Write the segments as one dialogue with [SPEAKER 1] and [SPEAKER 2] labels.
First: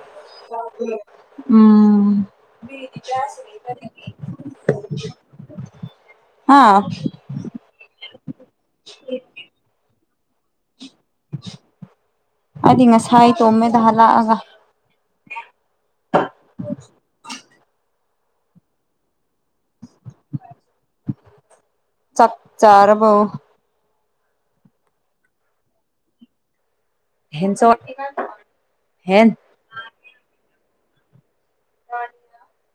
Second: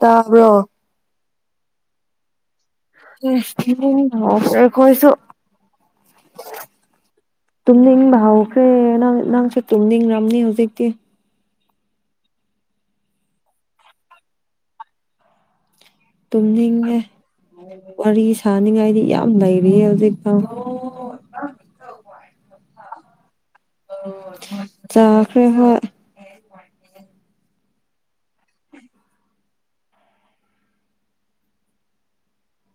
[SPEAKER 1] ꯇꯥꯕ꯭ꯔꯣ
[SPEAKER 2] [inaudible] ꯎꯝ
[SPEAKER 1] ꯑꯁ ꯇꯨꯝꯅꯤꯡꯕ ꯍꯧꯈ꯭ꯔꯦ ꯑꯩꯈꯣꯏꯁꯨ
[SPEAKER 2] [unintelligible]
[SPEAKER 1] ꯇꯨꯝꯅꯤꯡꯕ ꯍꯧꯈ꯭ꯔꯦ ꯅꯪ ꯅꯪꯁꯨ ꯇꯨꯝꯅꯤꯡ ꯔꯥꯝꯅꯤ ꯍꯧꯖꯤꯛ
[SPEAKER 2] ꯑꯗꯤ ꯉꯁꯥꯏ ꯇꯣꯃꯦꯗ ꯍ ꯂꯥꯛꯑꯒ
[SPEAKER 1] ꯇꯨꯝꯅꯤꯡꯉꯦ ꯋꯥꯔꯤ ꯁꯥꯅꯤꯡꯉꯥꯏꯗꯤ ꯌꯥꯝ ꯂꯩꯔꯤꯌꯦ ꯍꯧꯖꯤꯛꯐꯥꯎ
[SPEAKER 2] ꯆꯥꯛ ꯆꯥꯔꯕꯣ
[SPEAKER 1] ꯌꯥꯈ꯭ꯔꯦ ꯍꯣꯏ
[SPEAKER 2] ꯍꯦꯟ ꯆꯥꯎ ꯍꯦꯟ ꯑ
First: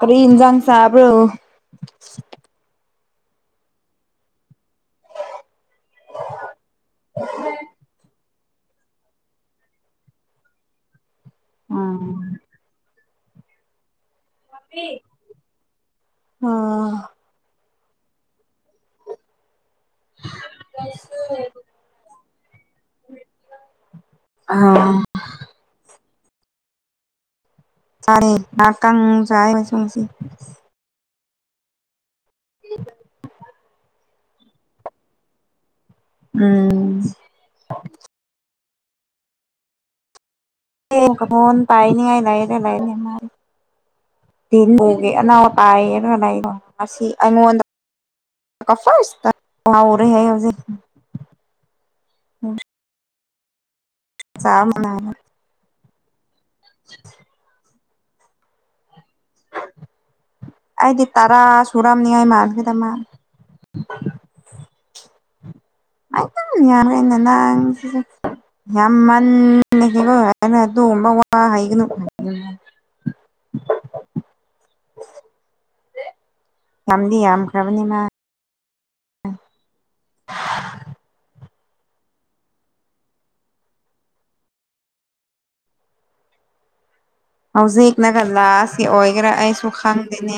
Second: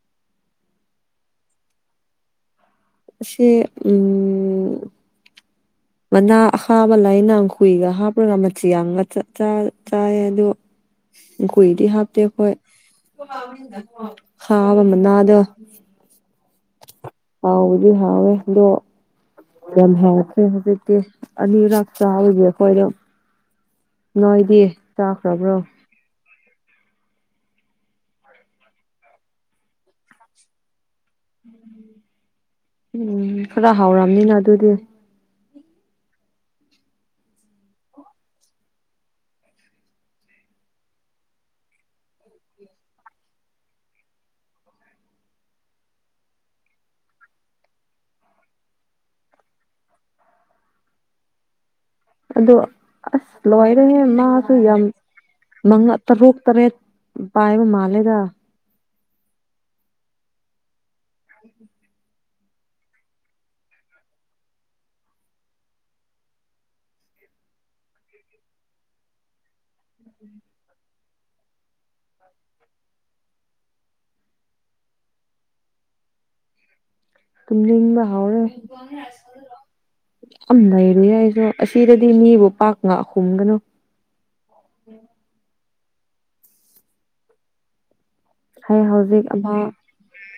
[SPEAKER 2] ꯑ ꯏꯟꯖꯥꯡ ꯆꯥꯕ꯭ꯔꯣ
[SPEAKER 1] ꯁꯤ ꯎ ꯃꯅꯥ ꯍꯥꯥꯕ ꯂꯥꯏꯅ ꯈꯨꯨꯏꯒ ꯍꯥꯞꯄꯔꯒ ꯃꯆꯤ ꯌꯥꯝꯒ ꯆꯥꯏ ꯑꯗꯨ ꯈꯨꯏꯗꯤ ꯍꯥꯞꯇꯦ ꯑꯩꯈꯣꯏ ꯈꯥꯕ ꯃꯅꯥꯗ
[SPEAKER 2] ꯑꯥ
[SPEAKER 1] ꯍꯥꯎꯗꯤ ꯍꯥꯎꯋꯦ ꯑꯗꯣ ꯌꯥꯝ ꯍꯦꯜꯉꯈ꯭ꯔꯦ ꯍꯧꯖꯤꯛꯇꯤ ꯑꯅꯤꯔꯛ ꯆꯥꯕꯁꯦ ꯑꯩꯈꯣꯏ ꯑꯗꯨꯝ ꯅꯣꯏꯗꯤ
[SPEAKER 2] ꯑꯥ
[SPEAKER 1] ꯆꯥꯈ꯭ꯔꯕ꯭ꯔꯣ
[SPEAKER 2] ꯇꯔꯦ ꯅꯥ ꯀꯪ ꯆꯑ ꯃ ꯁꯪꯁꯤ
[SPEAKER 1] ꯎꯝ ꯈꯔ ꯍꯥꯎꯔꯝꯅꯤꯅ ꯑꯗꯨꯗꯤ
[SPEAKER 2] ꯎꯝ ꯑꯦ ꯀꯣꯟ ꯄꯥꯏꯅꯤꯉꯥꯏ ꯂꯥꯏꯔꯦ ꯂꯥꯏꯅꯦꯦ ꯃꯥꯥꯏ ꯇꯤꯟꯒꯦ ꯑꯅꯥꯎ ꯇꯥꯏꯌꯦꯅ ꯈ ꯑꯩꯉꯣꯟꯗ ꯀꯐꯇꯔꯦ ꯍꯥꯏ ꯍꯧꯖꯤ
[SPEAKER 1] ꯑꯗꯣ ꯑꯁ ꯂꯣꯏꯔꯦ ꯃꯥꯁꯨ ꯌꯥꯝ
[SPEAKER 2] ꯆꯥꯕꯅ
[SPEAKER 1] ꯃꯉꯥ ꯇꯔꯨꯛ ꯇꯔꯦꯠ ꯄꯌꯦꯕꯨ ꯃꯥꯂꯦꯗ
[SPEAKER 2] ꯑꯩꯗꯤ ꯇꯔꯥ ꯁꯨꯔꯥꯝꯅꯤ ꯑꯩꯥꯏ ꯃꯥꯥꯟꯈꯦ ꯇꯃꯥꯟ ꯃꯤꯍꯥꯡ ꯂꯩꯅꯅ ꯌꯥꯝ ꯃꯟꯅꯟꯅ ꯑꯗꯨꯒꯨꯝꯕ ꯋꯥ ꯍꯩꯒꯅꯨ ꯉꯝꯗꯤ ꯌꯥꯝ
[SPEAKER 1] [unintelligible] ꯍꯥꯎꯔꯦ ꯑ ꯂꯩꯔꯨ ꯌꯥꯏꯁꯨ ꯑꯁꯤꯗꯗꯤ ꯃꯤꯕꯨ ꯄꯥꯛ ꯉꯥꯛ ꯍꯨꯝꯒꯅꯨ
[SPEAKER 2] ꯍꯧꯖꯤꯛꯅꯒ
[SPEAKER 1] ꯑꯩ
[SPEAKER 2] ꯂꯥꯁꯀꯤ
[SPEAKER 1] ꯍꯧꯖꯤꯛ
[SPEAKER 2] ꯑꯣꯏꯒꯦꯔꯥ
[SPEAKER 1] ꯑꯃ
[SPEAKER 2] ꯑꯩꯁꯨ ꯈꯪꯗꯦꯅꯤ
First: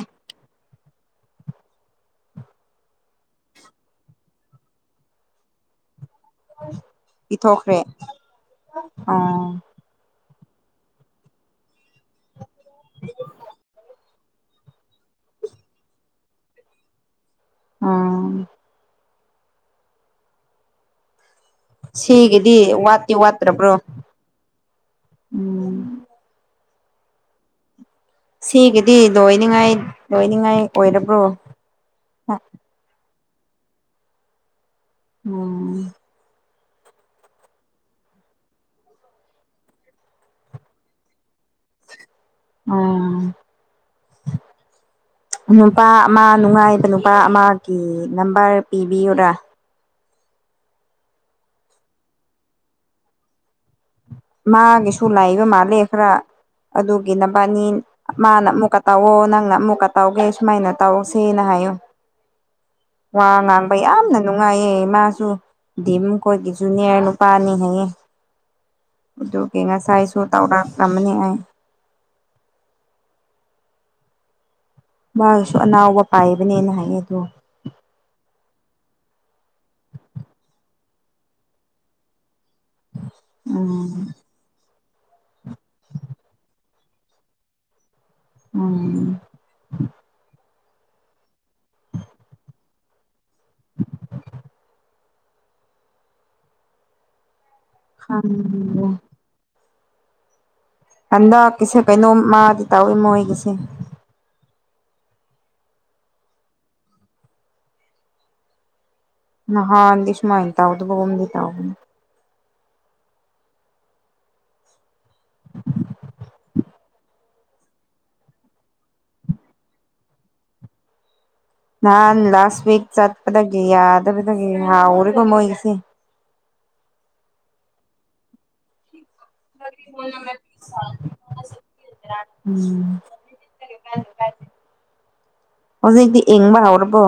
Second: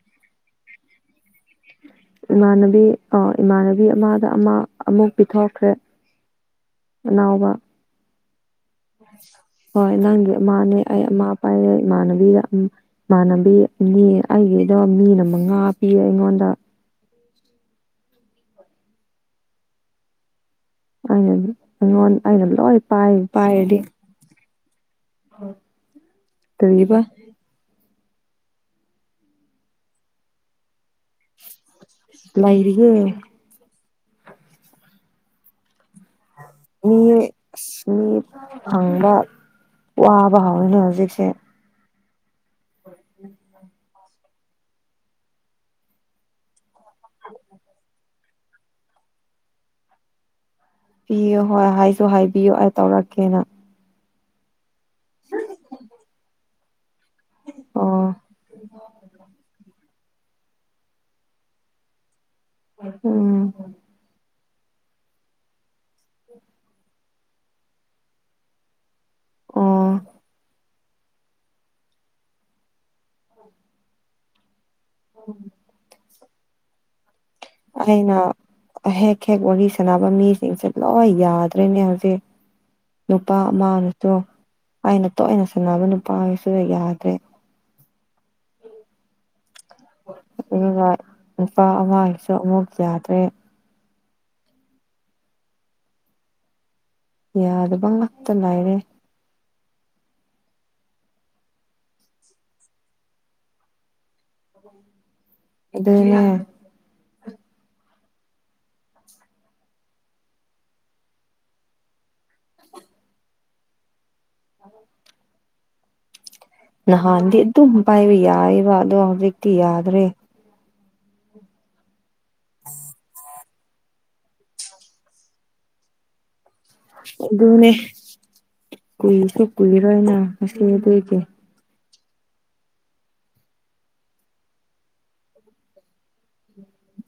[SPEAKER 1] ꯏꯃꯥꯟꯅꯕꯤ ꯑ ꯏꯃꯥꯟꯅꯕꯤ ꯑꯃꯗ ꯑꯃ ꯑꯃꯨꯛ ꯄꯤꯊꯣꯛꯈ꯭ꯔꯦ ꯑꯅꯥꯎꯕ
[SPEAKER 2] ꯄꯤꯊꯣꯛꯈ꯭ꯔꯦ ꯑꯣ
[SPEAKER 1] ꯍꯣꯏ ꯅꯪꯒꯤ ꯑꯃꯥꯅꯦ ꯑꯩ ꯑꯃꯥ ꯄꯥꯏꯔ ꯏꯃꯥꯟꯅꯕꯤꯗ ꯏꯃꯥꯟꯅꯕꯤ ꯃꯤ ꯑꯩꯒꯤꯗ ꯃꯤꯅ ꯃꯉꯥ ꯄꯤꯌꯦ ꯑꯩꯉꯣꯟꯗ
[SPEAKER 2] ꯎꯝ
[SPEAKER 1] ꯑꯩꯅ ꯑꯩꯉꯣꯟ ꯑꯩꯅ
[SPEAKER 2] ꯁꯤꯒꯤꯗꯤ
[SPEAKER 1] ꯂꯣꯏ ꯄꯥꯏ
[SPEAKER 2] ꯋꯥꯠꯇꯤ ꯋꯥꯠꯇ꯭ꯔꯕ꯭ꯔꯣ
[SPEAKER 1] ꯄꯥꯏꯔꯗꯤ
[SPEAKER 2] ꯎꯝ
[SPEAKER 1] ꯇꯔꯤꯕ
[SPEAKER 2] ꯁꯤꯒꯤꯗꯤ ꯂꯣꯏꯅꯤꯡꯉꯥꯏ ꯂꯣꯏꯅꯤꯡꯉꯥꯏ ꯑꯣꯏꯔꯕ꯭ꯔꯣ
[SPEAKER 1] ꯂꯩꯔꯤꯌꯦ
[SPEAKER 2] ꯎꯝ
[SPEAKER 1] ꯃꯤ ꯑ ꯃꯤ ꯐꯪꯕ ꯋꯥꯕ ꯍꯧꯎꯋꯤꯅ ꯍꯧꯖꯤꯛꯁꯦ
[SPEAKER 2] ꯎꯝ
[SPEAKER 1] [inaudible]
[SPEAKER 2] ꯅꯨꯄꯥ ꯑꯃ ꯅꯨꯡꯉꯥꯏꯕ ꯅꯨꯄꯥ ꯑꯃꯒꯤ ꯅꯝꯕꯔ ꯄꯤꯕꯤꯌꯨꯗꯥ
[SPEAKER 1] ꯄꯤꯌꯨ ꯍꯣꯏ ꯍꯥꯏꯁꯨ ꯍꯥꯏꯕꯤꯌꯨ ꯑꯩ ꯇꯧꯔꯛꯀꯦꯅ
[SPEAKER 2] ꯃꯥꯒꯤꯁꯨ ꯂꯩꯥꯏꯕ ꯃꯥꯜꯂꯦ ꯈꯔ ꯑꯗꯨꯒꯤ ꯅꯅꯕꯅꯤ
[SPEAKER 1] ꯑꯣ
[SPEAKER 2] ꯃꯥꯅ ꯑꯃꯨꯛꯀ ꯇꯥꯛꯑꯣ ꯅꯪꯅ ꯑꯃꯨꯛꯀ ꯇꯧꯒꯦ ꯁꯨꯃꯥꯏꯅ ꯇꯧꯁꯦꯅ ꯍꯥꯏꯌꯨ ꯋꯥ
[SPEAKER 1] ꯎꯝ
[SPEAKER 2] ꯉꯥꯡ ꯌꯥꯝꯅ ꯅꯨꯡꯉꯥꯏꯌꯦ ꯏꯃꯥꯁꯨ ꯗꯤꯝ ꯀꯣꯠꯀꯤꯁꯨꯨꯅꯦꯔ ꯅꯨꯄꯥꯅꯤ ꯍꯥꯏꯌꯦ ꯑꯗꯨꯒꯤ
[SPEAKER 1] ꯑꯣ
[SPEAKER 2] ꯉꯁꯥꯏꯁꯨ ꯇꯧꯔꯛꯂꯝꯕꯅꯤ ꯑꯩ ꯃꯥꯒꯁꯨ ꯑꯅꯥꯎꯕ ꯄꯥꯏꯕꯅꯦꯅ ꯍꯥꯏꯌꯦ ꯑꯗꯣ
[SPEAKER 1] ꯑꯩꯅ ꯍꯦꯛ ꯍꯦꯛ ꯋꯥꯔꯤ ꯁꯥꯟꯅꯕ ꯃꯤꯁꯤꯡꯁꯦ ꯂꯣꯏ ꯌꯥꯗ꯭ꯔꯦꯅꯦ ꯍꯧꯖꯤꯛ ꯅꯨꯄꯥ
[SPEAKER 2] ꯎꯝ
[SPEAKER 1] ꯑꯃꯅꯁꯨ ꯑꯩꯅ ꯇꯣꯏꯅ ꯁꯥꯟꯅꯕ ꯅꯨꯄꯥꯒꯤꯁꯨ ꯌꯥꯗ꯭ꯔꯦ
[SPEAKER 2] ꯎꯝ
[SPEAKER 1] ꯑꯗꯨꯒ ꯅꯨꯄꯥ ꯑꯃꯁꯨ ꯑꯃꯨꯛ ꯌꯥꯗ꯭ꯔꯦ ꯌꯥꯗꯕ ꯉꯥꯛꯇ ꯉꯥꯏꯔꯦ
[SPEAKER 2] ꯈꯪꯗꯦ ꯍꯟꯗꯛꯀꯤꯁꯦ ꯀꯩꯅꯣꯝ ꯃꯥꯗꯤ ꯇꯧꯏ ꯃꯣꯏꯒꯤꯁꯦ
[SPEAKER 1] ꯑꯗꯨꯗ
[SPEAKER 2] ꯍꯥ ꯑꯗꯤꯁ ꯃꯥ ꯏꯟ ꯇꯥꯎꯗꯕꯗ ꯇ
[SPEAKER 1] [inaudible] ꯅꯍꯥꯟꯗꯤ ꯑꯗꯨꯝ ꯄꯥꯏꯕ ꯌꯥꯏꯕ ꯑꯗꯣ ꯍꯧꯖꯤꯛꯇꯤ ꯌꯥꯗ꯭ꯔꯦ
[SPEAKER 2] ꯅꯍꯥꯟ ꯂꯥꯁ ꯋꯤꯛ ꯆꯠꯄꯗꯒꯤ ꯌꯥꯗꯕꯗꯒꯤ ꯍꯥꯎꯔꯦꯀꯣ ꯃꯣꯏꯒꯤꯁꯦ
[SPEAKER 1] ꯑꯗꯨꯅꯦ ꯀꯨꯏꯁꯨ ꯀꯨꯏꯔꯣꯏꯅ ꯉꯁꯤ ꯑꯗꯨꯏꯒꯤ
[SPEAKER 2] [inaudible] ꯍꯧꯖꯤꯛꯇꯤ ꯏꯪꯕ ꯍꯧꯎꯔꯕꯣ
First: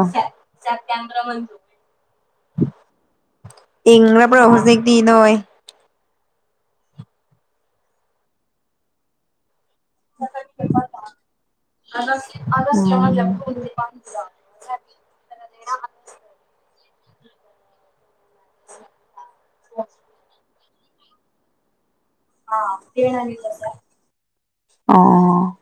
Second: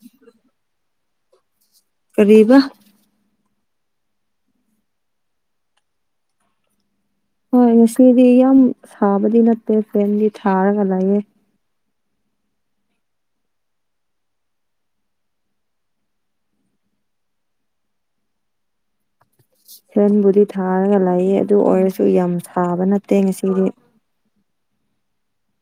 [SPEAKER 1] ꯀꯔꯤꯕ
[SPEAKER 2] ꯏꯪꯂꯕ ꯍꯧꯖꯤꯛꯗꯤ ꯅꯣꯏ
[SPEAKER 1] ꯍꯣꯏ ꯉꯁꯤꯗꯤ ꯌꯥꯝ ꯁꯥꯕꯗꯤ ꯅꯠꯇꯦ ꯐꯦꯟꯗꯤ ꯊꯥꯔꯒ ꯂꯩꯌꯦ
[SPEAKER 2] [unintelligible] [inaudible]
[SPEAKER 1] ꯁꯦꯟꯕꯨꯗꯤ ꯊꯥꯔꯒ ꯂꯩꯌꯦ ꯑꯗꯨ ꯑꯣꯏꯔꯁꯨ ꯌꯥꯝ ꯁꯥꯕ ꯅꯠꯇꯦ ꯉꯁꯤꯒꯤꯗꯤ
[SPEAKER 2] ꯑꯣ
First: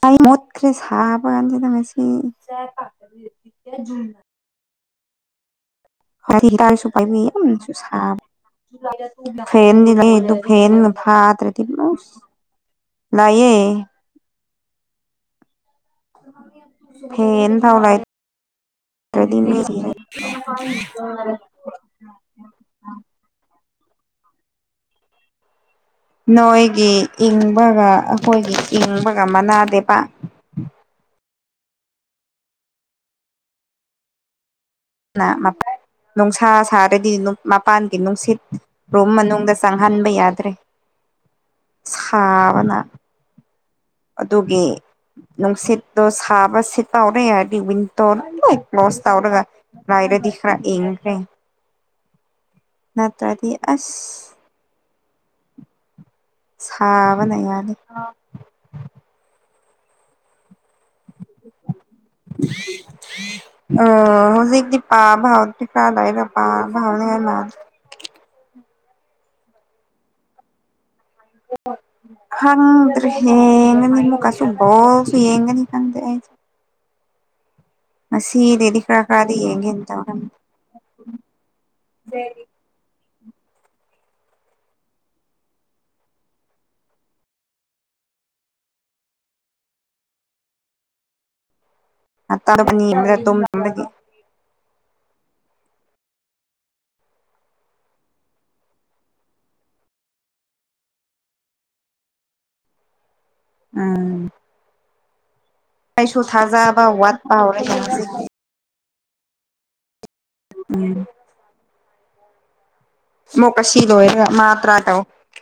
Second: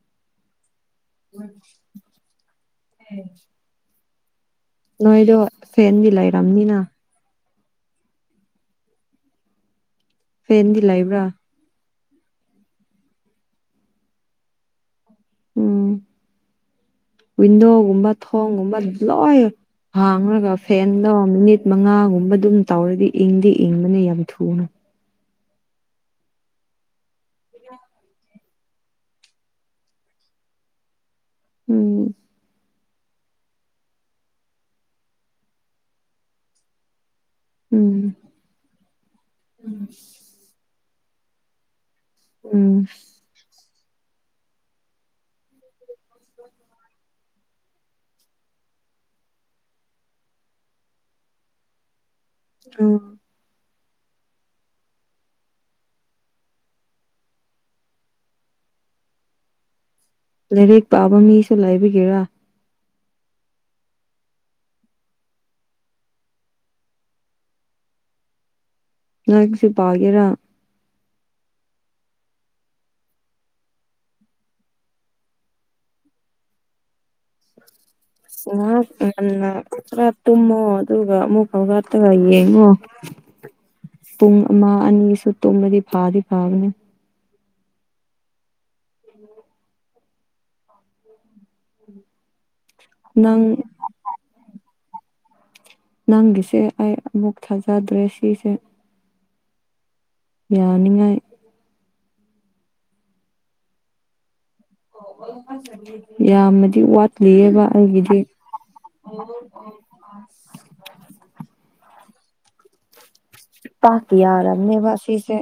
[SPEAKER 2] ꯇꯥꯏ ꯃꯣꯠꯈꯔꯤꯦ ꯁꯥꯥꯕꯒꯥꯟ ꯆꯗꯁꯤ
[SPEAKER 1] ꯅꯣꯏꯗ
[SPEAKER 2] ꯍ ꯇꯔꯁꯨ ꯄꯥꯏꯕꯤꯁꯨ ꯁꯥ ꯐ
[SPEAKER 1] ꯐꯦꯟꯗꯤ
[SPEAKER 2] ꯑꯗꯨꯗꯨꯐꯦꯟꯗꯅ
[SPEAKER 1] ꯂꯩꯕ꯭ꯔꯥ
[SPEAKER 2] ꯐꯥꯠꯇ꯭ꯔꯦꯗꯤ ꯂꯑꯌꯦ
[SPEAKER 1] ꯎꯝ
[SPEAKER 2] ꯐꯦꯟ ꯐꯥꯎ
[SPEAKER 1] ꯋꯤꯟꯗꯣꯒꯨꯝꯕ ꯊꯣꯡꯒꯨꯝꯕ
[SPEAKER 2] ꯂꯩꯇ꯭ꯔꯗꯤ
[SPEAKER 1] ꯂꯣꯏ
[SPEAKER 2] ꯃꯤ ꯁꯤꯔꯦ
[SPEAKER 1] ꯍꯥꯡꯉꯒ ꯐꯦꯟꯗꯣ ꯃꯤꯅꯤꯠ ꯃꯉꯥꯒꯨꯝꯕ ꯑꯗꯨꯝ ꯇꯧꯔꯗꯤ ꯏꯪꯗꯤ ꯏꯪꯕꯅꯦ ꯌꯥꯝ ꯊꯨꯅ
[SPEAKER 2] ꯅꯣꯏꯒꯤ ꯏꯪꯕꯒ ꯑꯩꯈꯣꯏꯒꯤ ꯏꯪꯕꯒ ꯃꯅꯥꯗꯦꯕ
[SPEAKER 1] ꯎꯝ
[SPEAKER 2] ꯅꯨꯡꯁꯥ ꯁꯥꯔꯗꯤ ꯃꯄꯥꯟꯒꯤ
[SPEAKER 1] ꯎꯝ
[SPEAKER 2] ꯅꯨꯡꯁꯤꯠ ꯔꯨꯝ ꯃꯅꯨꯡꯗ ꯆꯪꯍꯟꯕ ꯌꯥꯗ꯭ꯔꯦ
[SPEAKER 1] ꯎꯝ
[SPEAKER 2] ꯁꯥꯕꯅ ꯑꯗꯨꯒꯤ ꯅꯨꯡꯁꯤꯠꯇꯣ ꯁꯥꯕꯁꯦ ꯇꯧꯔꯦ ꯍꯥꯏꯔꯗꯤ ꯋꯤꯟꯗꯣ ꯂ ꯀ꯭ꯂꯣꯁ ꯇꯧꯔꯒ ꯂꯥꯏꯔꯦꯗꯤ ꯈ꯭ꯔꯥ ꯌꯦꯡꯈ꯭ꯔꯦ
[SPEAKER 1] ꯎꯝ
[SPEAKER 2] ꯅꯠꯇ꯭ꯔꯗꯤ ꯑꯁ ꯁꯥꯕꯅꯅꯤ
[SPEAKER 1] ꯂꯥꯏꯔꯤꯛ ꯄꯥꯕ ꯃꯤꯁꯨ ꯂꯥꯏꯕꯤꯒꯦꯔꯥ
[SPEAKER 2] ꯑꯣ ꯍꯧꯖꯤꯛꯛꯇꯄꯥꯚꯥꯎ ꯇꯄꯥ ꯑꯗꯥꯥꯏꯗꯄꯄꯥ ꯥꯎ ꯍꯥꯏꯦ ꯃꯥ
[SPEAKER 1] ꯂꯁꯤꯄꯒꯦꯔ [inaudible]
[SPEAKER 2] ꯈꯪꯗ꯭ꯔꯦ ꯍꯦꯉꯅꯤꯃ ꯀꯁꯨꯕꯣꯁꯨ ꯌꯦꯦꯉꯅꯤ ꯈꯪ꯭ꯔꯦ
[SPEAKER 1] ꯉ
[SPEAKER 2] ꯉꯁꯤꯗꯩꯗꯤ ꯈꯔ ꯈꯔꯗꯤ
[SPEAKER 1] ꯉ
[SPEAKER 2] ꯌꯦꯡꯒꯦꯅ
[SPEAKER 1] ꯀ꯭ꯔ
[SPEAKER 2] ꯇꯧꯔꯝꯃꯤ
[SPEAKER 1] ꯇꯃꯣ ꯑꯗꯨꯒ ꯑꯃꯨꯛꯥꯎꯒꯠꯇꯕ ꯌꯦꯉꯣ ꯄꯨꯡ ꯑꯃ ꯑꯅꯤꯁꯨ ꯇꯨꯝꯂꯗꯤ ꯐꯥꯗꯤ ꯐꯥꯕꯅꯤ
[SPEAKER 2] ꯇꯥꯔꯕ ꯅ ꯑꯃꯒ
[SPEAKER 1] ꯅꯪ
[SPEAKER 2] ꯇꯣꯝꯝꯕꯒꯤ
[SPEAKER 1] ꯅꯪꯒꯤꯁꯦ ꯑꯩ ꯑꯃꯨꯛ ꯊꯥꯖꯗ꯭ꯔꯦ ꯁꯤꯁꯦ ꯌꯥꯅꯤꯡꯉꯥꯏ
[SPEAKER 2] ꯎꯝ ꯑꯩꯁꯨ
[SPEAKER 1] ꯌꯥꯝꯅꯗꯤ
[SPEAKER 2] ꯊꯥꯖꯕ ꯋꯥꯠꯄ
[SPEAKER 1] ꯋꯥꯠꯂꯤꯑꯕ
[SPEAKER 2] ꯍꯧꯔꯦꯗ
[SPEAKER 1] ꯑꯩꯒꯤꯗꯤ
[SPEAKER 2] ꯍꯧꯖꯤꯛꯇꯤ
[SPEAKER 1] ꯑꯣ
[SPEAKER 2] ꯎꯝ ꯃꯣꯛꯀ ꯁꯤ
[SPEAKER 1] ꯄꯥꯛ
[SPEAKER 2] ꯂꯣꯢꯔꯒ ꯃꯥ ꯇꯔꯥꯢ
[SPEAKER 1] ꯌꯥꯔꯕꯅꯦꯕ
[SPEAKER 2] ꯇꯧ
[SPEAKER 1] ꯁꯤꯁꯦ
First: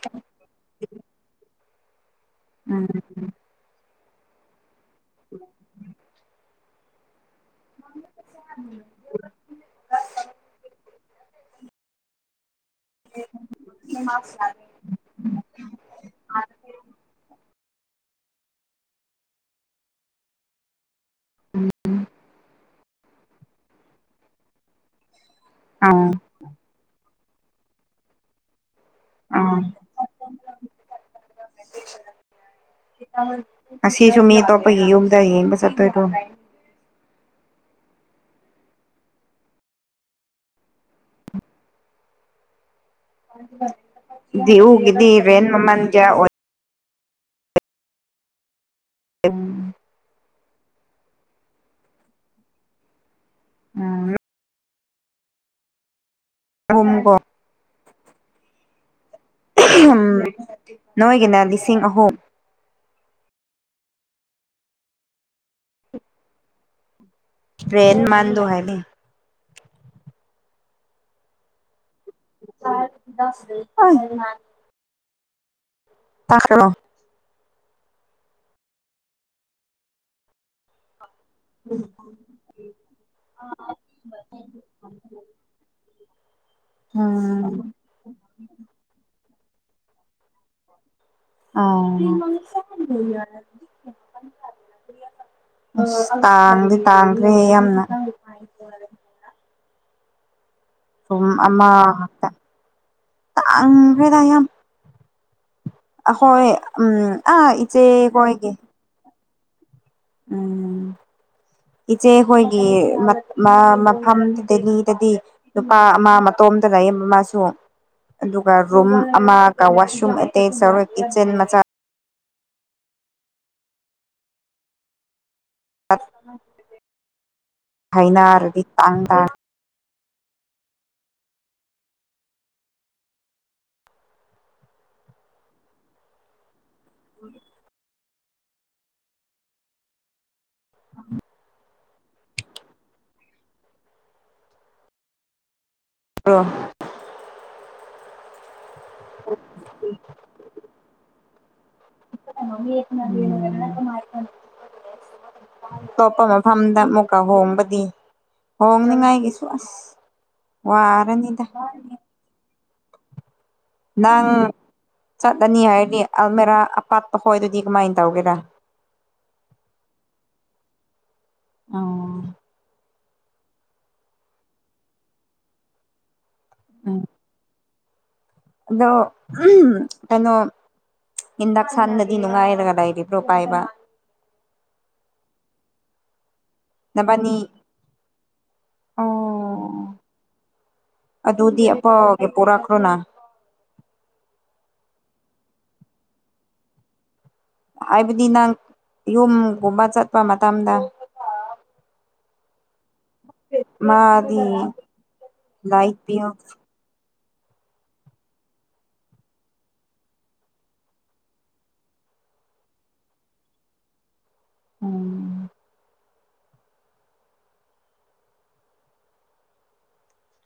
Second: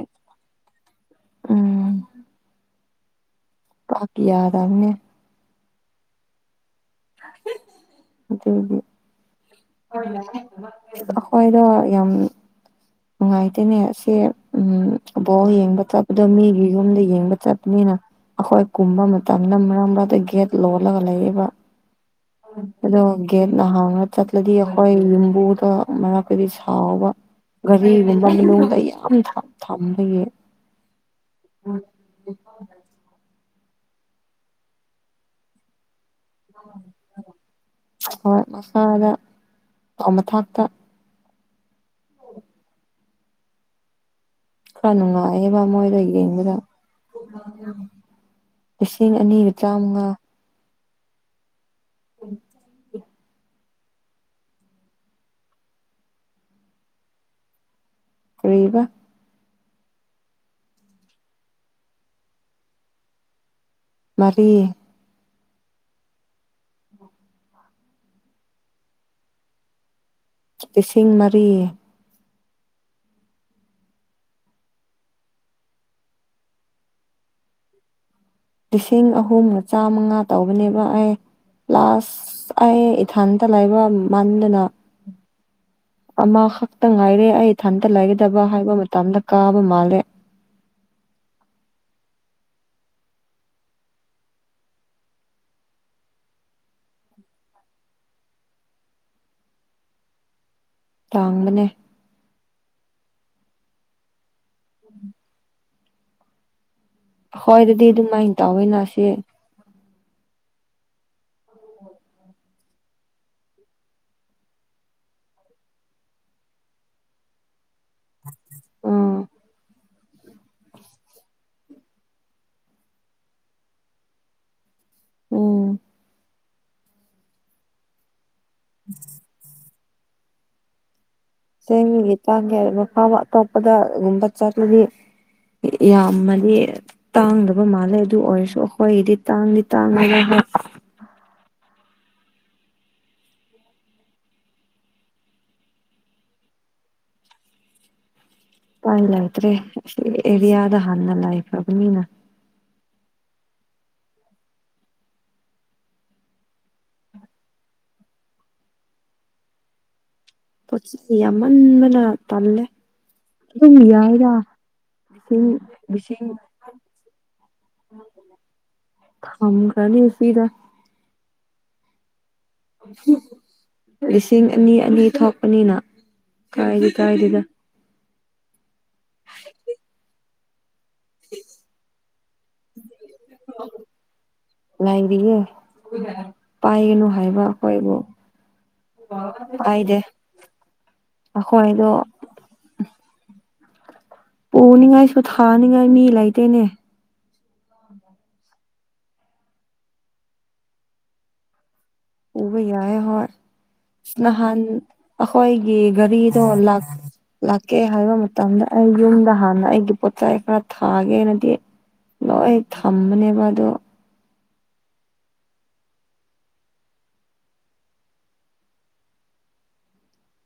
[SPEAKER 1] ꯎꯝ
[SPEAKER 2] ꯎꯝ ꯎꯝ
[SPEAKER 1] ꯄꯥꯛ ꯌꯥꯗꯝꯅꯦ
[SPEAKER 2] ꯎꯝ [inaudible]
[SPEAKER 1] ꯑꯗꯨꯒꯤ ꯑꯈꯣꯏꯗꯣ ꯌꯥꯝ ꯅꯨꯡꯉꯥꯏꯇꯦꯅꯦ ꯁꯦ ꯎꯝ ꯕꯣ ꯌꯦꯡꯕ ꯆꯠꯄꯗꯣ ꯃꯤꯒꯤ ꯌꯨꯝꯗ ꯌꯦꯡꯕ ꯆꯠꯄꯅꯤꯅ ꯑꯩꯈꯣꯏ ꯀꯨꯝꯕ ꯃꯇꯝꯗ ꯃꯔꯛ ꯃꯔꯛꯇ ꯒꯦꯠ ꯂꯣꯜꯂꯒ ꯂꯩꯌꯦꯕ
[SPEAKER 2] ꯎꯝ
[SPEAKER 1] ꯑꯗꯣ ꯒꯦꯠ ꯅꯍꯥꯡꯅ ꯆꯠꯂꯗꯤ ꯑꯩꯈꯣꯏ ꯌꯨꯝꯕꯨꯗꯛ
[SPEAKER 2] ꯑꯥ
[SPEAKER 1] ꯀꯔꯤ ꯁꯥꯎꯕ ꯒꯥꯔꯤꯒꯨꯝꯕ ꯃꯅꯨꯡꯗ ꯊꯝ ꯊꯝ
[SPEAKER 2] ꯑꯥ
[SPEAKER 1] ꯊꯝꯕꯒꯤ ꯎꯝ
[SPEAKER 2] ꯑꯁꯤꯁꯨ ꯃꯤ ꯑꯇꯣꯞꯄꯒꯤ ꯌꯨꯝꯗ ꯌꯦꯡꯕ ꯆꯠꯇꯣꯏꯗꯣ
[SPEAKER 1] ꯍꯣꯏ ꯃꯁꯥꯗ ꯃꯊꯥꯛꯇ ꯈꯔ
[SPEAKER 2] ꯗꯤꯎꯒꯗꯤ ꯔꯦꯟ
[SPEAKER 1] ꯅꯨꯡꯉꯥꯏꯌꯦꯕ
[SPEAKER 2] ꯃꯃꯥꯟ
[SPEAKER 1] ꯃꯣꯏꯗ
[SPEAKER 2] ꯀ
[SPEAKER 1] ꯌꯦꯡꯕꯗ ꯂꯤꯁꯤꯡ ꯑꯅꯤꯒ ꯇꯥꯃꯉꯥ ꯎꯝ
[SPEAKER 2] ꯎꯝ ꯍꯝꯒꯣ [inaudible]
[SPEAKER 1] ꯀꯩꯕ
[SPEAKER 2] ꯅꯣꯏꯒꯤꯅ ꯂꯤꯁꯤꯡ ꯑꯍꯨꯝ
[SPEAKER 1] ꯃꯔꯤ
[SPEAKER 2] ꯔꯦꯟ ꯃꯥꯥꯟꯗꯣ ꯍꯥꯏꯅꯦ
[SPEAKER 1] ꯂꯤꯁꯤꯡ ꯃꯔꯤ
[SPEAKER 2] ꯑꯁ ꯄꯥꯈꯔ [inaudible]
[SPEAKER 1] ꯂꯤꯁꯤꯡ ꯑꯍꯨꯝꯒ ꯆꯥꯃꯉꯥ ꯇꯧꯕꯅꯦꯕ ꯑꯩ ꯑꯁ ꯑꯩ ꯏꯊꯥꯟꯇ ꯂꯩꯥꯃꯟꯗꯅ ꯑꯃ ꯈꯛꯇ ꯉꯥꯏꯔꯦ ꯑꯩ
[SPEAKER 2] ꯎꯝ
[SPEAKER 1] ꯏꯊꯟꯇ ꯂꯩꯒꯗꯕ ꯍꯥꯏꯕ ꯃꯇꯝꯗ ꯀꯥꯕ ꯃꯥꯜꯂꯦ
[SPEAKER 2] ꯑꯥ ꯑꯁ ꯇꯥꯡꯗꯤ ꯇꯥꯡꯈ꯭ꯔꯦ ꯌꯥꯝꯅ ꯔꯦ [inaudible] ꯄꯦꯡ
[SPEAKER 1] ꯇꯥꯡꯕꯅꯦ
[SPEAKER 2] ꯑꯃ ꯇꯥꯡꯈꯔꯦꯗ ꯌꯥꯝꯅ
[SPEAKER 1] ꯎꯝ [inaudible]
[SPEAKER 2] ꯍꯣꯏ ꯎꯝ ꯑꯥ ꯏꯆꯦ ꯈꯣꯏꯒꯦ
[SPEAKER 1] ꯅꯆꯦ
[SPEAKER 2] ꯎꯝ ꯏꯆꯦ ꯍꯣꯏ ꯃꯐꯝ ꯗꯦꯜꯂꯤꯗꯗꯤ ꯅꯨꯄꯥ ꯑꯃ ꯃꯇꯣꯝꯇ ꯂꯩꯌꯦꯕ ꯃꯁꯨ ꯑꯗꯨꯒ ꯔꯨꯝ
[SPEAKER 1] ꯎꯝ
[SPEAKER 2] ꯑꯃꯒ ꯋꯥꯁꯔꯨꯝ ꯑꯦꯇꯦꯁ ꯇꯧꯋꯦ ꯀꯤꯠꯆꯟ ꯃꯆꯥ
[SPEAKER 1] ꯎꯝ
[SPEAKER 2] ꯑ [inaudible] ꯍꯥꯏꯅꯔ ꯢꯇꯥꯡ ꯇꯥꯡꯢ
[SPEAKER 1] ꯆꯤꯡꯒꯤ ꯌꯦꯟꯁꯥꯡꯗꯤ ꯃꯐꯝ ꯑꯇꯣꯞꯄꯗꯒꯨꯝꯕ ꯆꯠꯂꯗꯤ ꯌꯥꯝꯃꯗꯤ ꯇꯥꯡꯗꯕ ꯃꯥꯜꯂꯦ ꯑꯗꯨ ꯑꯣꯏꯔꯁꯨ ꯑꯩꯈꯣꯏꯗꯤ ꯇꯥꯡꯗꯤ ꯇꯥꯡꯗꯦꯗ ꯍꯣꯢ
[SPEAKER 2] ꯎꯝ ꯍꯣ [inaudible]
[SPEAKER 1] ꯎꯄꯥꯏ ꯂꯩꯇ꯭ꯔꯦ ꯑꯦꯔꯤꯌꯥꯗ ꯍꯥꯟꯅ ꯂꯥꯏꯈ꯭ꯔꯕꯅꯤꯅ
[SPEAKER 2] ꯅ ꯂ ꯃꯥ [inaudible] ꯑꯇꯣꯞꯄ ꯃꯐꯝꯗ ꯑꯃꯨꯛꯒ ꯍꯣꯡꯕꯗꯤ ꯍꯣꯡꯅꯤꯡꯉꯥꯏꯒꯤꯁꯨ ꯑꯁ
[SPEAKER 1] ꯄꯣꯠꯆꯩ
[SPEAKER 2] ꯋꯥꯔꯅꯤꯗ
[SPEAKER 1] ꯌꯥꯝꯃꯟꯕꯅ ꯇꯜꯂꯦ ꯑꯗꯨꯝ
[SPEAKER 2] ꯅꯪ
[SPEAKER 1] ꯌꯥꯏꯗ ꯂꯤꯁꯤꯡ
[SPEAKER 2] ꯆꯠꯂꯅꯤ ꯍꯥꯏꯔꯗꯤ
[SPEAKER 1] ꯂꯤꯁꯤꯡ
[SPEAKER 2] ꯑꯜꯃꯦꯔꯥ ꯑꯄꯥꯠꯄ ꯍꯣꯏꯗꯨꯗꯤ ꯀꯃꯥꯏꯅ ꯇꯧꯒꯦꯔꯥ
[SPEAKER 1] ꯊꯝꯈꯔꯅꯤ ꯐꯤꯔꯗ
[SPEAKER 2] ꯑꯥꯎ
[SPEAKER 1] ꯂꯤꯁꯤꯡ ꯑꯅꯤ ꯑꯅꯤ ꯊꯣꯛꯄꯅꯤꯅ ꯀꯥꯏꯗꯤ
[SPEAKER 2] ꯎꯝ
[SPEAKER 1] ꯀꯥꯏꯗꯦꯗ
[SPEAKER 2] ꯑꯗꯣ ꯎꯝ ꯀꯩꯅꯣ ꯏꯤꯗꯥꯛ ꯁꯟꯗꯗꯤ ꯅꯨꯡꯉꯥꯏꯔꯒ ꯂꯩꯔꯕꫭ ꯄꯥꯏꯕ
[SPEAKER 1] ꯂꯩꯔꯤꯌꯦ ꯄꯥꯏꯒꯅꯨ
[SPEAKER 2] ꯅꯕꯥꯅꯤ
[SPEAKER 1] ꯍꯥꯏꯕ ꯑꯩꯈꯣꯏꯕꯨ
[SPEAKER 2] ꯑꯣ
[SPEAKER 1] ꯄꯥꯏꯗꯦ
[SPEAKER 2] ꯑꯗꯨꯗꯤ
[SPEAKER 1] ꯑꯩꯈꯣꯏꯗꯣ
[SPEAKER 2] ꯑꯐꯥꯎꯒꯤ ꯄꯣꯔꯛꯈ꯭ꯔꯣꯅ
[SPEAKER 1] ꯄꯅꯤꯡꯉꯥꯏꯁꯨ ꯊꯥꯅꯤꯡꯉꯥꯏ ꯃꯤ ꯂꯩꯇꯦꯅꯦ
[SPEAKER 2] ꯍꯥꯏꯕꯗꯤ ꯅꯪ ꯌꯨꯝꯒꯨꯝꯕ ꯆꯠꯄ ꯃꯇꯝꯗ
[SPEAKER 1] ꯎꯕ ꯌꯥꯏ ꯍꯣꯏ
[SPEAKER 2] ꯃꯥꯗꯤ
[SPEAKER 1] ꯅꯍꯥꯟ ꯑꯩꯈꯣꯏꯒꯤ
[SPEAKER 2] ꯂꯥꯏꯛ ꯄꯤꯌꯨ
[SPEAKER 1] ꯒꯥꯔꯤꯗꯣ ꯂꯄ ꯂꯥꯛꯀꯦ ꯍꯥꯏꯕ ꯃꯇꯝꯗ ꯑꯩ ꯌꯨꯝꯗ ꯍꯥꯟꯅ ꯑꯩꯒꯤ ꯄꯣꯠꯆꯥꯏ ꯈꯔ ꯊꯥꯒꯦꯅꯗꯤ ꯂꯣꯏ ꯊꯝꯕꯅꯦꯕ ꯑꯗꯣ
[SPEAKER 2] ꯎꯝ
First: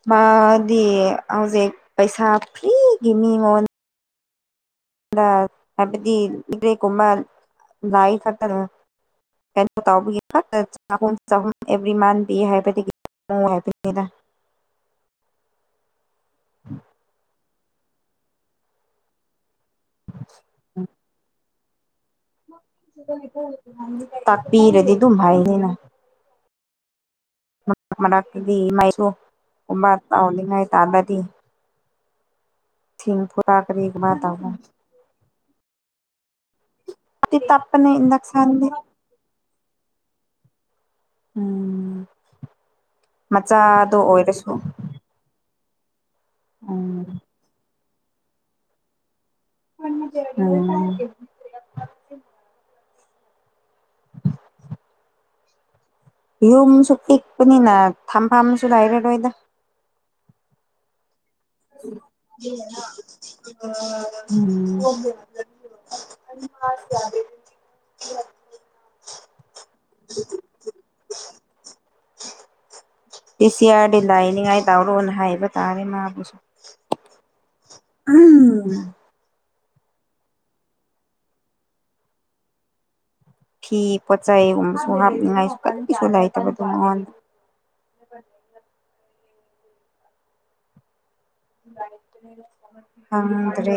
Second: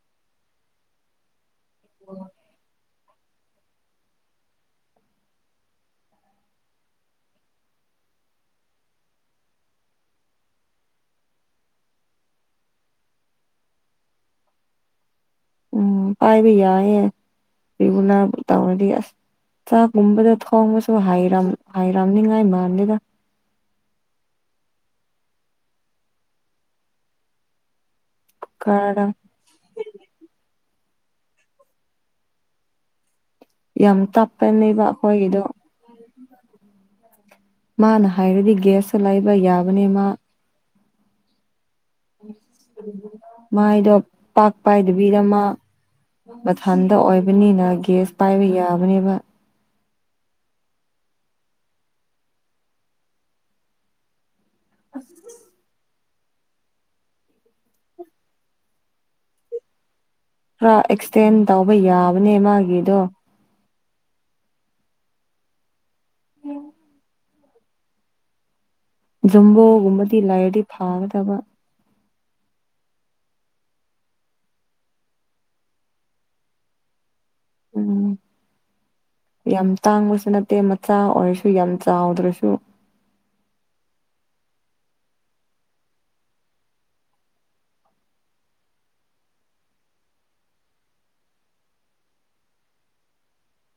[SPEAKER 2] ꯃꯥꯗꯤ ꯍꯧꯖꯤꯛ ꯄꯩꯁꯥ ꯐ꯭ꯔꯤꯒꯤ ꯃꯤꯉꯣꯟ UNINTELLIGIBLE ꯍꯥꯏꯕꯗꯤ ꯏ꯭ꯔꯦ ꯀꯨꯕ ꯂꯥꯏꯐꯇꯗ ꯀꯩꯅꯣ ꯇꯧꯕꯒꯤ ꯈꯠꯇ ꯆꯍꯨꯝ ꯆꯍꯨꯝ ꯑꯦꯕ꯭ꯔꯤ ꯃꯥꯟ ꯕꯤꯌꯦ ꯍꯥꯏꯕꯗꯒꯤ ꯑꯣ ꯍꯥꯏꯄꯅꯤꯗ
[SPEAKER 1] ꯎꯝ ꯄꯥꯏꯕꯤ ꯌꯥꯏꯑꯦ UNINTELLIGIBLE ꯇꯧꯔꯗꯤ ꯑꯁ ꯆꯥꯛꯒꯨꯝꯕꯗ ꯊꯣꯡꯕꯁꯨ ꯍꯥꯏꯔꯝ ꯍꯥꯏꯔꯝꯅꯤꯉꯥꯏ ꯃꯥꯟꯗꯦꯗ
[SPEAKER 2] ꯇꯥꯛꯄꯤꯔꯗꯤ ꯑꯗꯨꯝ ꯍꯥꯏꯅꯤꯅꯥ ꯃꯅꯥꯛꯇꯗꯤ
[SPEAKER 1] ꯀꯨꯀꯔꯗ
[SPEAKER 2] ꯃꯩꯁꯨ ꯀꯝꯕ ꯇꯥꯎꯅꯤꯉꯥꯏ ꯇꯗꯥꯗꯤ ꯁꯤꯡ UNINTELLIGIBLE
[SPEAKER 1] ꯌꯥꯝ ꯇꯞꯄꯅꯦꯕ ꯑꯩꯈꯣꯏꯒꯤꯗꯣ
[SPEAKER 2] UNINTELLIGIBLE
[SPEAKER 1] ꯃꯥꯅ ꯍꯥꯏꯔꯗꯤ ꯒ꯭ꯌꯥꯁꯇ ꯂꯩꯕ ꯌꯥꯕꯅꯤ ꯃꯥ
[SPEAKER 2] ꯎꯝ
[SPEAKER 1] ꯃꯥꯥꯏꯗꯣ ꯄꯥꯛ ꯄꯥꯏꯗ ꯕꯤꯕꯗ ꯃꯥ ꯃꯊꯟꯗ ꯑꯣꯏꯕꯅꯤꯅ ꯒ꯭ꯌꯥꯁ ꯄꯥꯏꯕ ꯌꯥꯕꯅꯦꯕ
[SPEAKER 2] ꯎꯝ INAUDIBLE
[SPEAKER 1] ꯑꯁ
[SPEAKER 2] ꯌꯨꯝꯁꯨ ꯄꯤꯛꯄꯅꯤꯅ ꯊꯝꯐꯥꯝꯁꯨ ꯂꯩꯔꯔꯣꯏꯗ
[SPEAKER 1] ꯈꯔ ꯑꯦꯛꯁꯇꯦꯟ ꯇꯧꯕ ꯌꯥꯕꯅꯦ ꯃꯥꯒꯤꯗꯣ
[SPEAKER 2] ꯎꯝ UNINTELLIGIBLE
[SPEAKER 1] ꯖꯨꯝꯕꯣꯒꯨꯝꯕꯗꯤ ꯂꯥꯏꯔꯗꯤ ꯐꯥꯒꯗꯕ
[SPEAKER 2] ꯗꯤ ꯁꯤ ꯑꯥꯔ ꯗꯤ ꯂꯥꯏꯅꯤꯡꯉꯥꯏ ꯇꯧꯔꯣꯅ ꯍꯥꯏꯕ ꯇꯥꯔꯦ ꯃꯥꯕꯨꯁꯨ
[SPEAKER 1] ꯎꯝ
[SPEAKER 2] ꯎꯝ
[SPEAKER 1] ꯌꯥꯝ ꯇꯥꯡꯕꯁꯨ ꯅꯠꯇꯦ ꯃꯆꯥ ꯑꯣꯏꯔꯁꯨ ꯌꯥꯝ ꯆꯥꯎꯗ꯭ꯔꯁꯨ
[SPEAKER 2] ꯐꯤ ꯄꯣꯠꯆꯩꯒꯨꯝꯕꯁꯨ ꯍꯥꯞꯅꯤꯡꯉꯥꯏꯁꯨ ꯀꯔꯤꯁꯨ ꯂꯩꯇꯕꯗꯣ ꯃꯉꯣꯟꯗ ꯈꯪꯗ꯭ꯔꯦ